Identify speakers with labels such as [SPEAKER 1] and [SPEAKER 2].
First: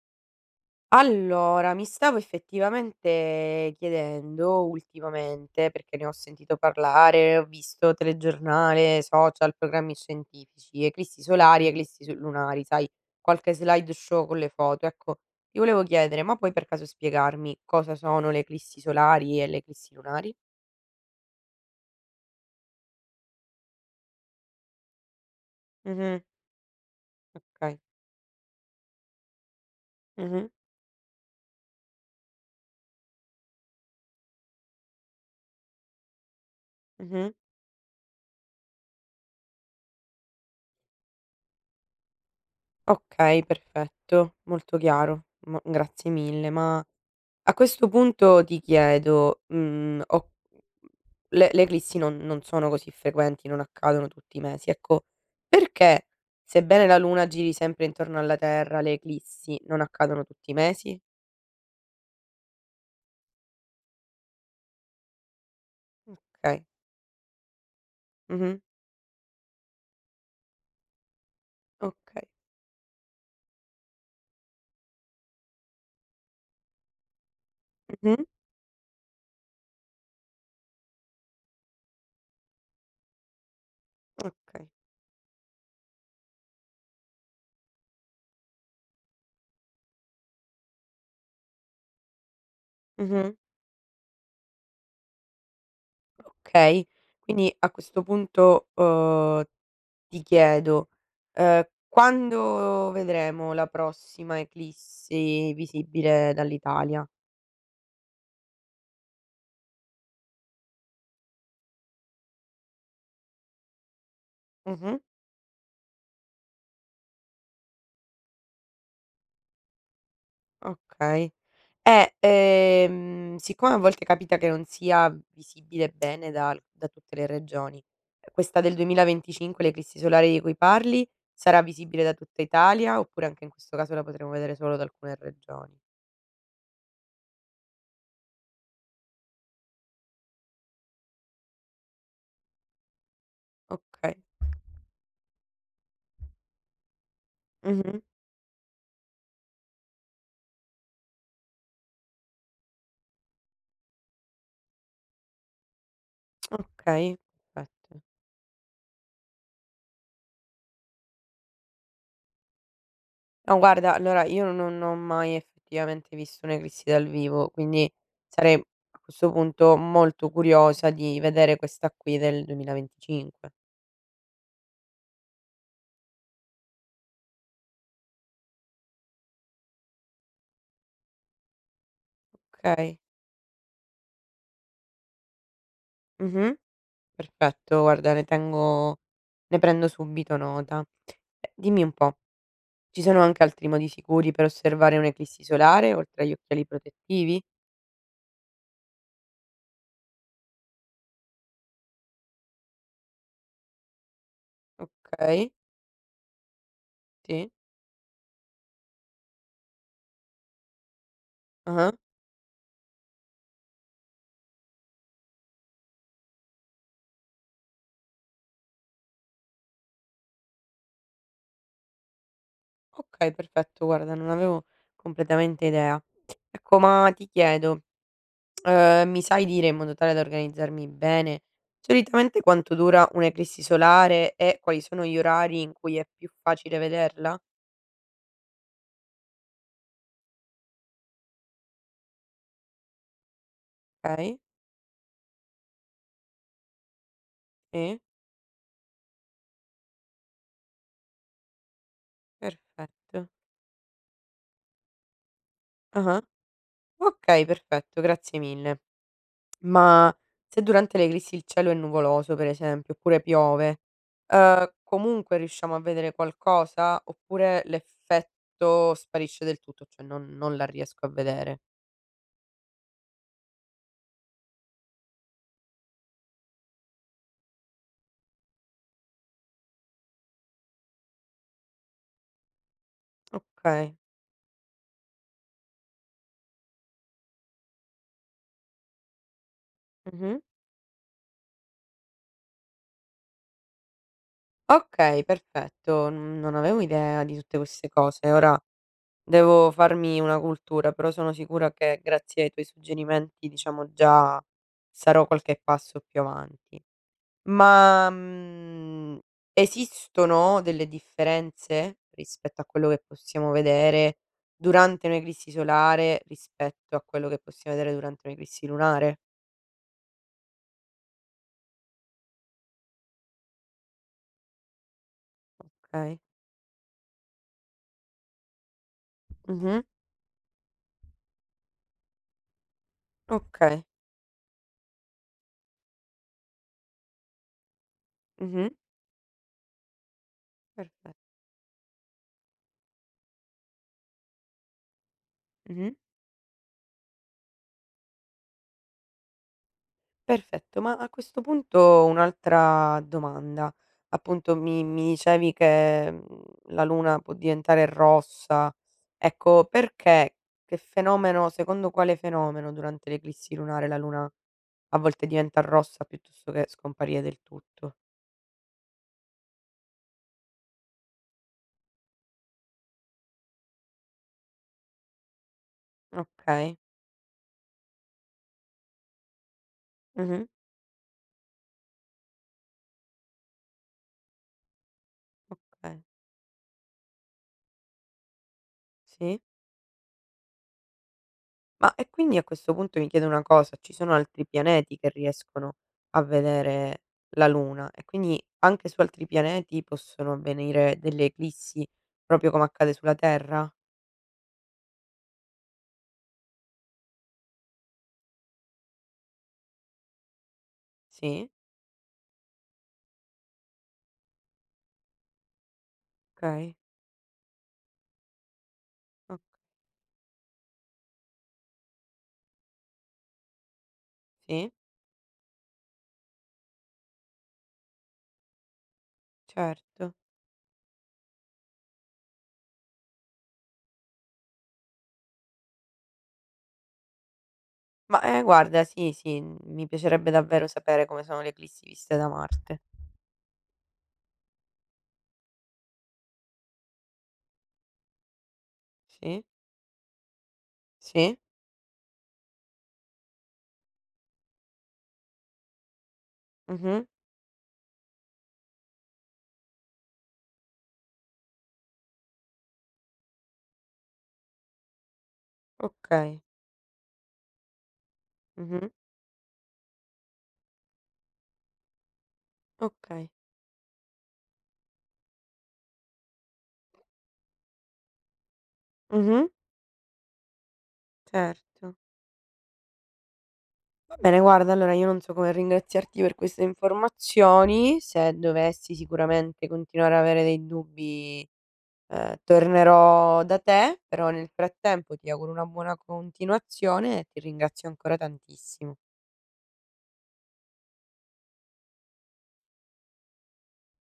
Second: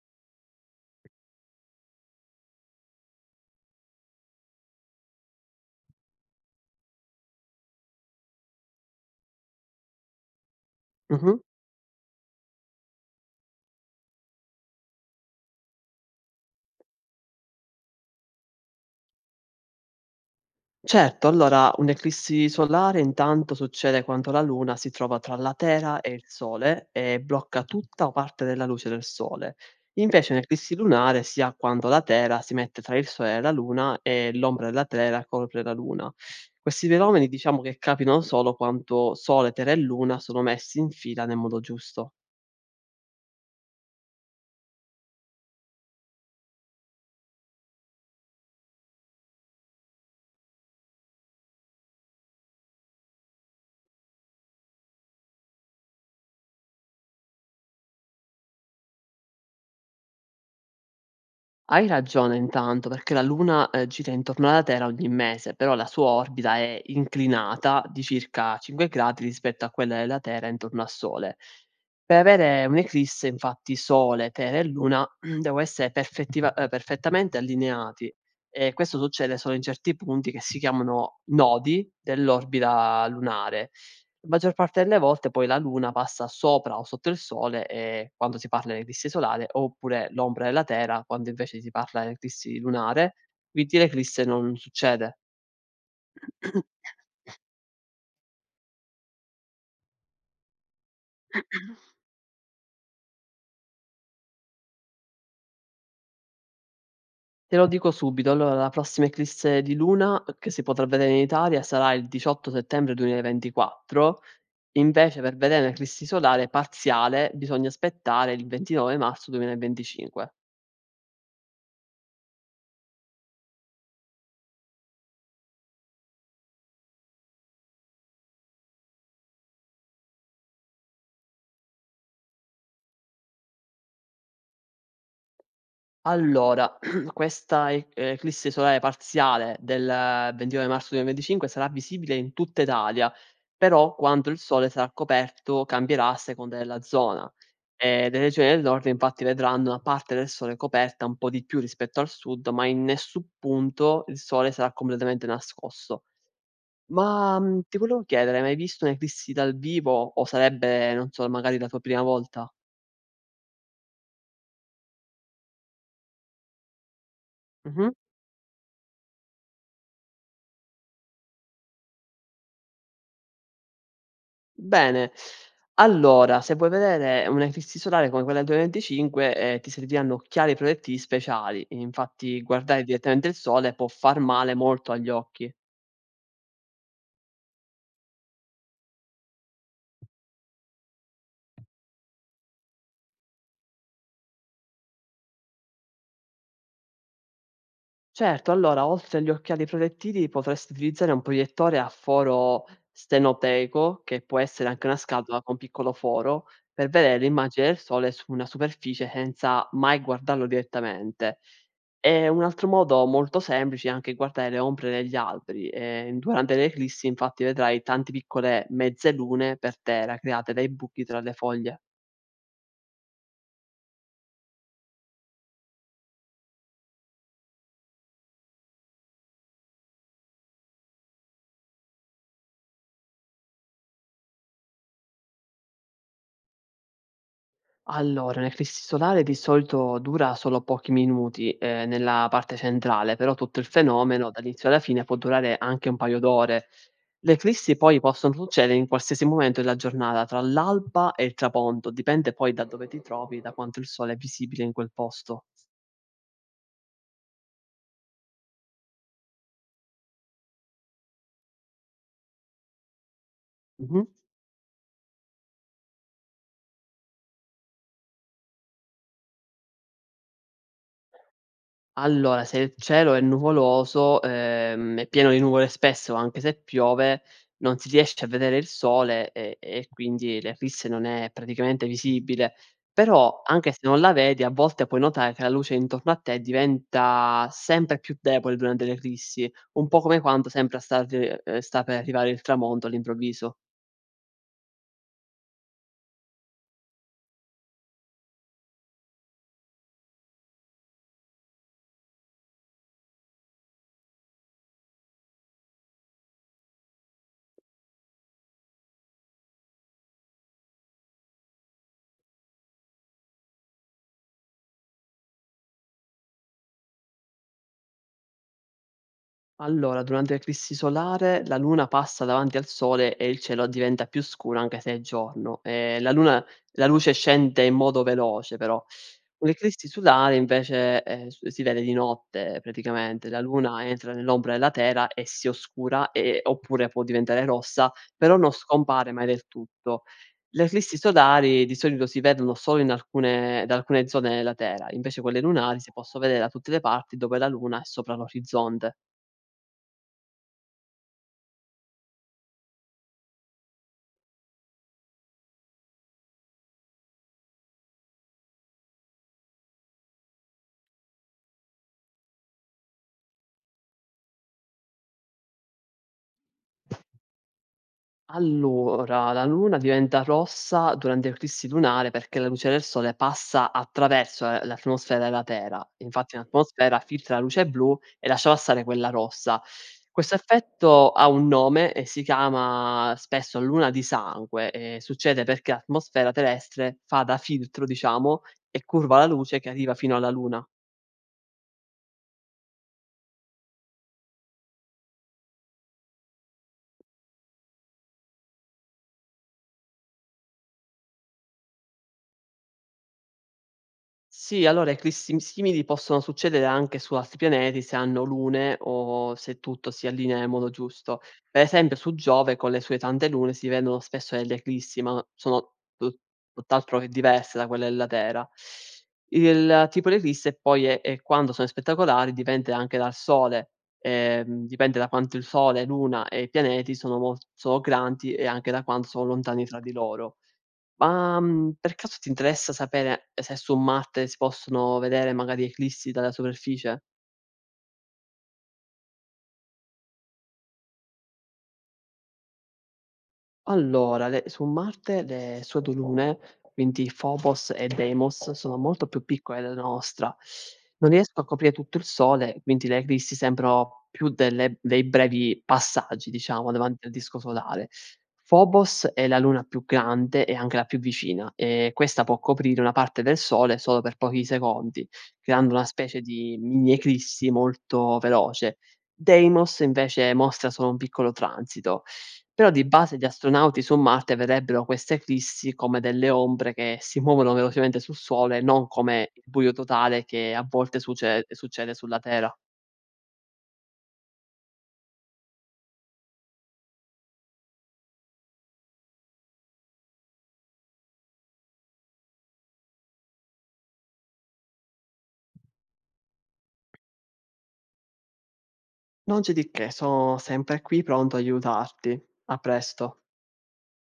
[SPEAKER 1] Allora, mi stavo effettivamente chiedendo ultimamente, perché ne ho sentito parlare, ho visto telegiornale, social, programmi scientifici, eclissi
[SPEAKER 2] Mh-mh.
[SPEAKER 1] solari, lunari, sai, qualche slideshow con le foto. Ecco, ti volevo chiedere, ma puoi per caso spiegarmi cosa sono le eclissi solari e le eclissi lunari?
[SPEAKER 2] Certo, allora un'eclissi solare intanto succede quando la Luna si trova tra la Terra e
[SPEAKER 1] Mhm,
[SPEAKER 2] il Sole e blocca
[SPEAKER 1] ok.
[SPEAKER 2] tutta o parte della luce del Sole. Invece
[SPEAKER 1] Mhm,
[SPEAKER 2] un'eclissi lunare si ha quando la Terra si mette tra il Sole e la Luna e l'ombra della Terra copre la Luna. Questi fenomeni
[SPEAKER 1] mhm.
[SPEAKER 2] diciamo che capitano solo quando Sole, Terra e Luna sono messi in fila nel modo giusto.
[SPEAKER 1] Ok, perfetto, molto chiaro. Grazie mille, ma a questo punto ti chiedo, ho le eclissi non sono così frequenti, non accadono tutti i mesi, ecco, perché sebbene la luna giri sempre intorno alla Terra, le eclissi non accadono tutti i mesi?
[SPEAKER 2] Hai ragione intanto, perché la Luna, gira intorno alla Terra ogni mese, però la sua orbita
[SPEAKER 1] Okay.
[SPEAKER 2] è inclinata di circa
[SPEAKER 1] Mh-mh.
[SPEAKER 2] 5 gradi rispetto a quella della Terra intorno al Sole. Per
[SPEAKER 1] Okay.
[SPEAKER 2] avere un'eclisse, infatti, Sole, Terra e Luna devono essere perfettiva perfettamente allineati
[SPEAKER 1] Mh-mh.
[SPEAKER 2] e questo succede solo in certi punti che si chiamano nodi dell'orbita lunare. Maggior
[SPEAKER 1] Okay.
[SPEAKER 2] parte delle volte poi la luna passa sopra o sotto il sole, quando si parla di eclissi solare, oppure l'ombra della Terra quando invece si parla di eclissi lunare,
[SPEAKER 1] Mh-mh.
[SPEAKER 2] quindi l'eclisse non succede.
[SPEAKER 1] Okay. Quindi a questo punto, ti chiedo, uhm, quando vedremo la prossima eclissi visibile dall'Italia?
[SPEAKER 2] Te lo dico subito, allora la prossima eclisse di luna che si potrà vedere in Italia sarà il 18 settembre 2024,
[SPEAKER 1] Mh-mh.
[SPEAKER 2] invece per vedere un'eclissi solare parziale bisogna aspettare il 29 marzo 2025.
[SPEAKER 1] Okay. Siccome a volte capita che non sia visibile bene da tutte le regioni, questa del 2025, l'eclissi solare di cui parli, sarà visibile da tutta Italia oppure anche in questo caso la potremo vedere solo da alcune regioni?
[SPEAKER 2] Allora, questa eclisse solare parziale del 29 marzo 2025 sarà visibile in tutta Italia, però
[SPEAKER 1] Okay.
[SPEAKER 2] quando il sole sarà coperto cambierà a seconda della zona.
[SPEAKER 1] Mh-mh.
[SPEAKER 2] Le regioni del nord infatti vedranno una parte del sole coperta un po' di più rispetto al sud, ma in nessun punto il sole sarà completamente nascosto.
[SPEAKER 1] Okay,
[SPEAKER 2] Ti
[SPEAKER 1] perfetto.
[SPEAKER 2] volevo chiedere, hai mai visto un'eclissi dal vivo o sarebbe, non so, magari la tua prima volta?
[SPEAKER 1] No guarda, allora io non ho mai effettivamente visto un'eclissi dal vivo, quindi
[SPEAKER 2] Mh-mh.
[SPEAKER 1] sarei a questo punto molto curiosa di vedere questa qui del 2025.
[SPEAKER 2] Bene, allora se vuoi vedere un'eclissi solare come quella del 2025, ti serviranno occhiali protettivi speciali. Infatti guardare
[SPEAKER 1] Okay.
[SPEAKER 2] direttamente il sole può far male molto agli occhi.
[SPEAKER 1] Mh-mh. Perfetto, guarda ne prendo subito nota. E dimmi un po', ci sono anche altri modi sicuri per osservare un'eclissi solare oltre agli occhiali protettivi?
[SPEAKER 2] Certo, allora oltre agli occhiali protettivi potresti utilizzare un proiettore a foro stenoteco, che può essere anche una scatola
[SPEAKER 1] Okay,
[SPEAKER 2] con piccolo foro, per vedere
[SPEAKER 1] sì.
[SPEAKER 2] l'immagine del sole su una superficie senza mai guardarlo direttamente.
[SPEAKER 1] Ah-ah.
[SPEAKER 2] E un altro modo molto semplice è anche guardare le ombre degli alberi. Durante le eclissi infatti vedrai tante piccole mezzalune per terra create dai buchi tra le foglie.
[SPEAKER 1] Okay, perfetto, guarda non avevo completamente idea. Ecco, ma ti chiedo, mi sai dire in modo tale da organizzarmi bene, solitamente quanto dura un'eclissi solare e quali sono gli orari in cui è più facile vederla?
[SPEAKER 2] Allora, un'eclissi solare di solito dura solo pochi minuti, nella parte centrale, però tutto il fenomeno
[SPEAKER 1] Okay,
[SPEAKER 2] dall'inizio alla fine può durare anche un paio d'ore. Le eclissi poi
[SPEAKER 1] sì,
[SPEAKER 2] possono succedere in qualsiasi momento della giornata, tra l'alba e il tramonto, dipende poi da dove ti
[SPEAKER 1] perfetto.
[SPEAKER 2] trovi, da quanto il sole è visibile in quel posto.
[SPEAKER 1] Ah-ah. Okay, perfetto, grazie mille. Ma se durante l'eclissi il cielo è nuvoloso, per esempio, oppure piove,
[SPEAKER 2] Mh-mh.
[SPEAKER 1] comunque riusciamo a vedere qualcosa oppure l'effetto sparisce del tutto, cioè non la riesco a vedere?
[SPEAKER 2] Allora, se il cielo è nuvoloso, è pieno di nuvole spesso, anche se piove, non si riesce a vedere il sole e quindi l'eclisse non è praticamente visibile. Però, anche se
[SPEAKER 1] Okay.
[SPEAKER 2] non la vedi, a volte puoi notare che la luce intorno a te diventa sempre più debole durante le eclissi, un po' come
[SPEAKER 1] Mh-mh.
[SPEAKER 2] quando sembra star sta per arrivare il tramonto all'improvviso.
[SPEAKER 1] Okay, perfetto. N Non avevo idea di tutte queste cose. Ora devo farmi una cultura, però sono sicura che grazie ai tuoi suggerimenti, diciamo, già sarò qualche passo più avanti. Ma, esistono delle differenze rispetto a quello che possiamo vedere durante un'eclissi solare, rispetto a quello che possiamo vedere durante un'eclissi lunare?
[SPEAKER 2] Allora, durante l'eclissi solare la Luna passa davanti al Sole e il cielo diventa più scuro anche se è giorno.
[SPEAKER 1] Okay.
[SPEAKER 2] La luce scende in modo veloce però.
[SPEAKER 1] Mh-mh.
[SPEAKER 2] Un'eclissi solare invece, s si vede di notte praticamente. La
[SPEAKER 1] Okay.
[SPEAKER 2] Luna entra nell'ombra della Terra e si oscura, oppure può diventare rossa, però non
[SPEAKER 1] Mh-mh.
[SPEAKER 2] scompare mai del tutto. Le eclissi
[SPEAKER 1] Perfe
[SPEAKER 2] solari di solito si vedono solo in alcune da alcune zone della Terra, invece quelle lunari si
[SPEAKER 1] Mh-mh.
[SPEAKER 2] possono vedere da tutte le parti dove la Luna è sopra l'orizzonte.
[SPEAKER 1] Perfetto, ma a questo punto un'altra domanda. Appunto mi dicevi che, la luna può diventare rossa. Ecco, perché? Che fenomeno Secondo quale fenomeno durante l'eclissi lunare la luna a volte diventa rossa piuttosto che scomparire del tutto?
[SPEAKER 2] Allora, la luna diventa rossa durante l'eclissi lunare perché la luce del sole passa attraverso, l'atmosfera della Terra. Infatti
[SPEAKER 1] Okay.
[SPEAKER 2] l'atmosfera filtra la luce blu e lascia passare quella rossa. Questo
[SPEAKER 1] Mh-mh.
[SPEAKER 2] effetto ha un nome e si chiama spesso luna di sangue e succede perché
[SPEAKER 1] Okay.
[SPEAKER 2] l'atmosfera terrestre fa da filtro, diciamo, e curva la
[SPEAKER 1] Sì.
[SPEAKER 2] luce che arriva fino alla luna.
[SPEAKER 1] Ma e quindi a questo punto mi chiedo una cosa, ci sono altri pianeti che riescono a vedere la Luna e quindi anche su altri pianeti possono avvenire delle eclissi, proprio come accade sulla Terra?
[SPEAKER 2] Sì, allora eclissi simili possono succedere anche su altri pianeti se hanno lune o se tutto si allinea nel modo giusto.
[SPEAKER 1] Sì?
[SPEAKER 2] Per esempio su Giove con le sue tante lune si vedono spesso delle eclissi, ma sono tu
[SPEAKER 1] Okay.
[SPEAKER 2] tutt'altro che diverse da quelle della Terra.
[SPEAKER 1] O
[SPEAKER 2] Il tipo di eclisse poi è quando sono spettacolari dipende anche dal Sole,
[SPEAKER 1] Sì,
[SPEAKER 2] dipende da quanto il Sole, Luna e i pianeti sono grandi e anche da quanto sono lontani tra di
[SPEAKER 1] certo.
[SPEAKER 2] loro. Per caso ti interessa sapere se su Marte si possono vedere magari eclissi dalla superficie?
[SPEAKER 1] Ma, guarda sì, sì, mi piacerebbe davvero sapere come sono le eclissi viste da Marte.
[SPEAKER 2] Allora, le su Marte le sue 2 lune, quindi Phobos e Deimos, sono molto più
[SPEAKER 1] Sì,
[SPEAKER 2] piccole della nostra. Non
[SPEAKER 1] sì,
[SPEAKER 2] riescono a coprire tutto il Sole, quindi le eclissi sembrano più delle dei brevi passaggi, diciamo,
[SPEAKER 1] mh-mh,
[SPEAKER 2] davanti al disco solare. Phobos è la luna più grande e anche la più vicina, e questa può coprire una parte del Sole solo per pochi secondi, creando una specie
[SPEAKER 1] okay,
[SPEAKER 2] di mini eclissi molto veloce.
[SPEAKER 1] mh-mh,
[SPEAKER 2] Deimos invece mostra solo un piccolo transito. Però di base gli
[SPEAKER 1] okay,
[SPEAKER 2] astronauti su Marte vedrebbero queste eclissi come delle ombre che si muovono velocemente sul Sole, non come il
[SPEAKER 1] mh-mh,
[SPEAKER 2] buio totale che a volte succede
[SPEAKER 1] certo.
[SPEAKER 2] sulla Terra.
[SPEAKER 1] Va bene, guarda, allora io non so come ringraziarti per queste informazioni. Se dovessi sicuramente continuare ad avere dei dubbi, tornerò da te, però nel frattempo ti auguro una buona continuazione e ti ringrazio ancora tantissimo.
[SPEAKER 2] Non c'è di che, sono sempre qui pronto a aiutarti. A presto.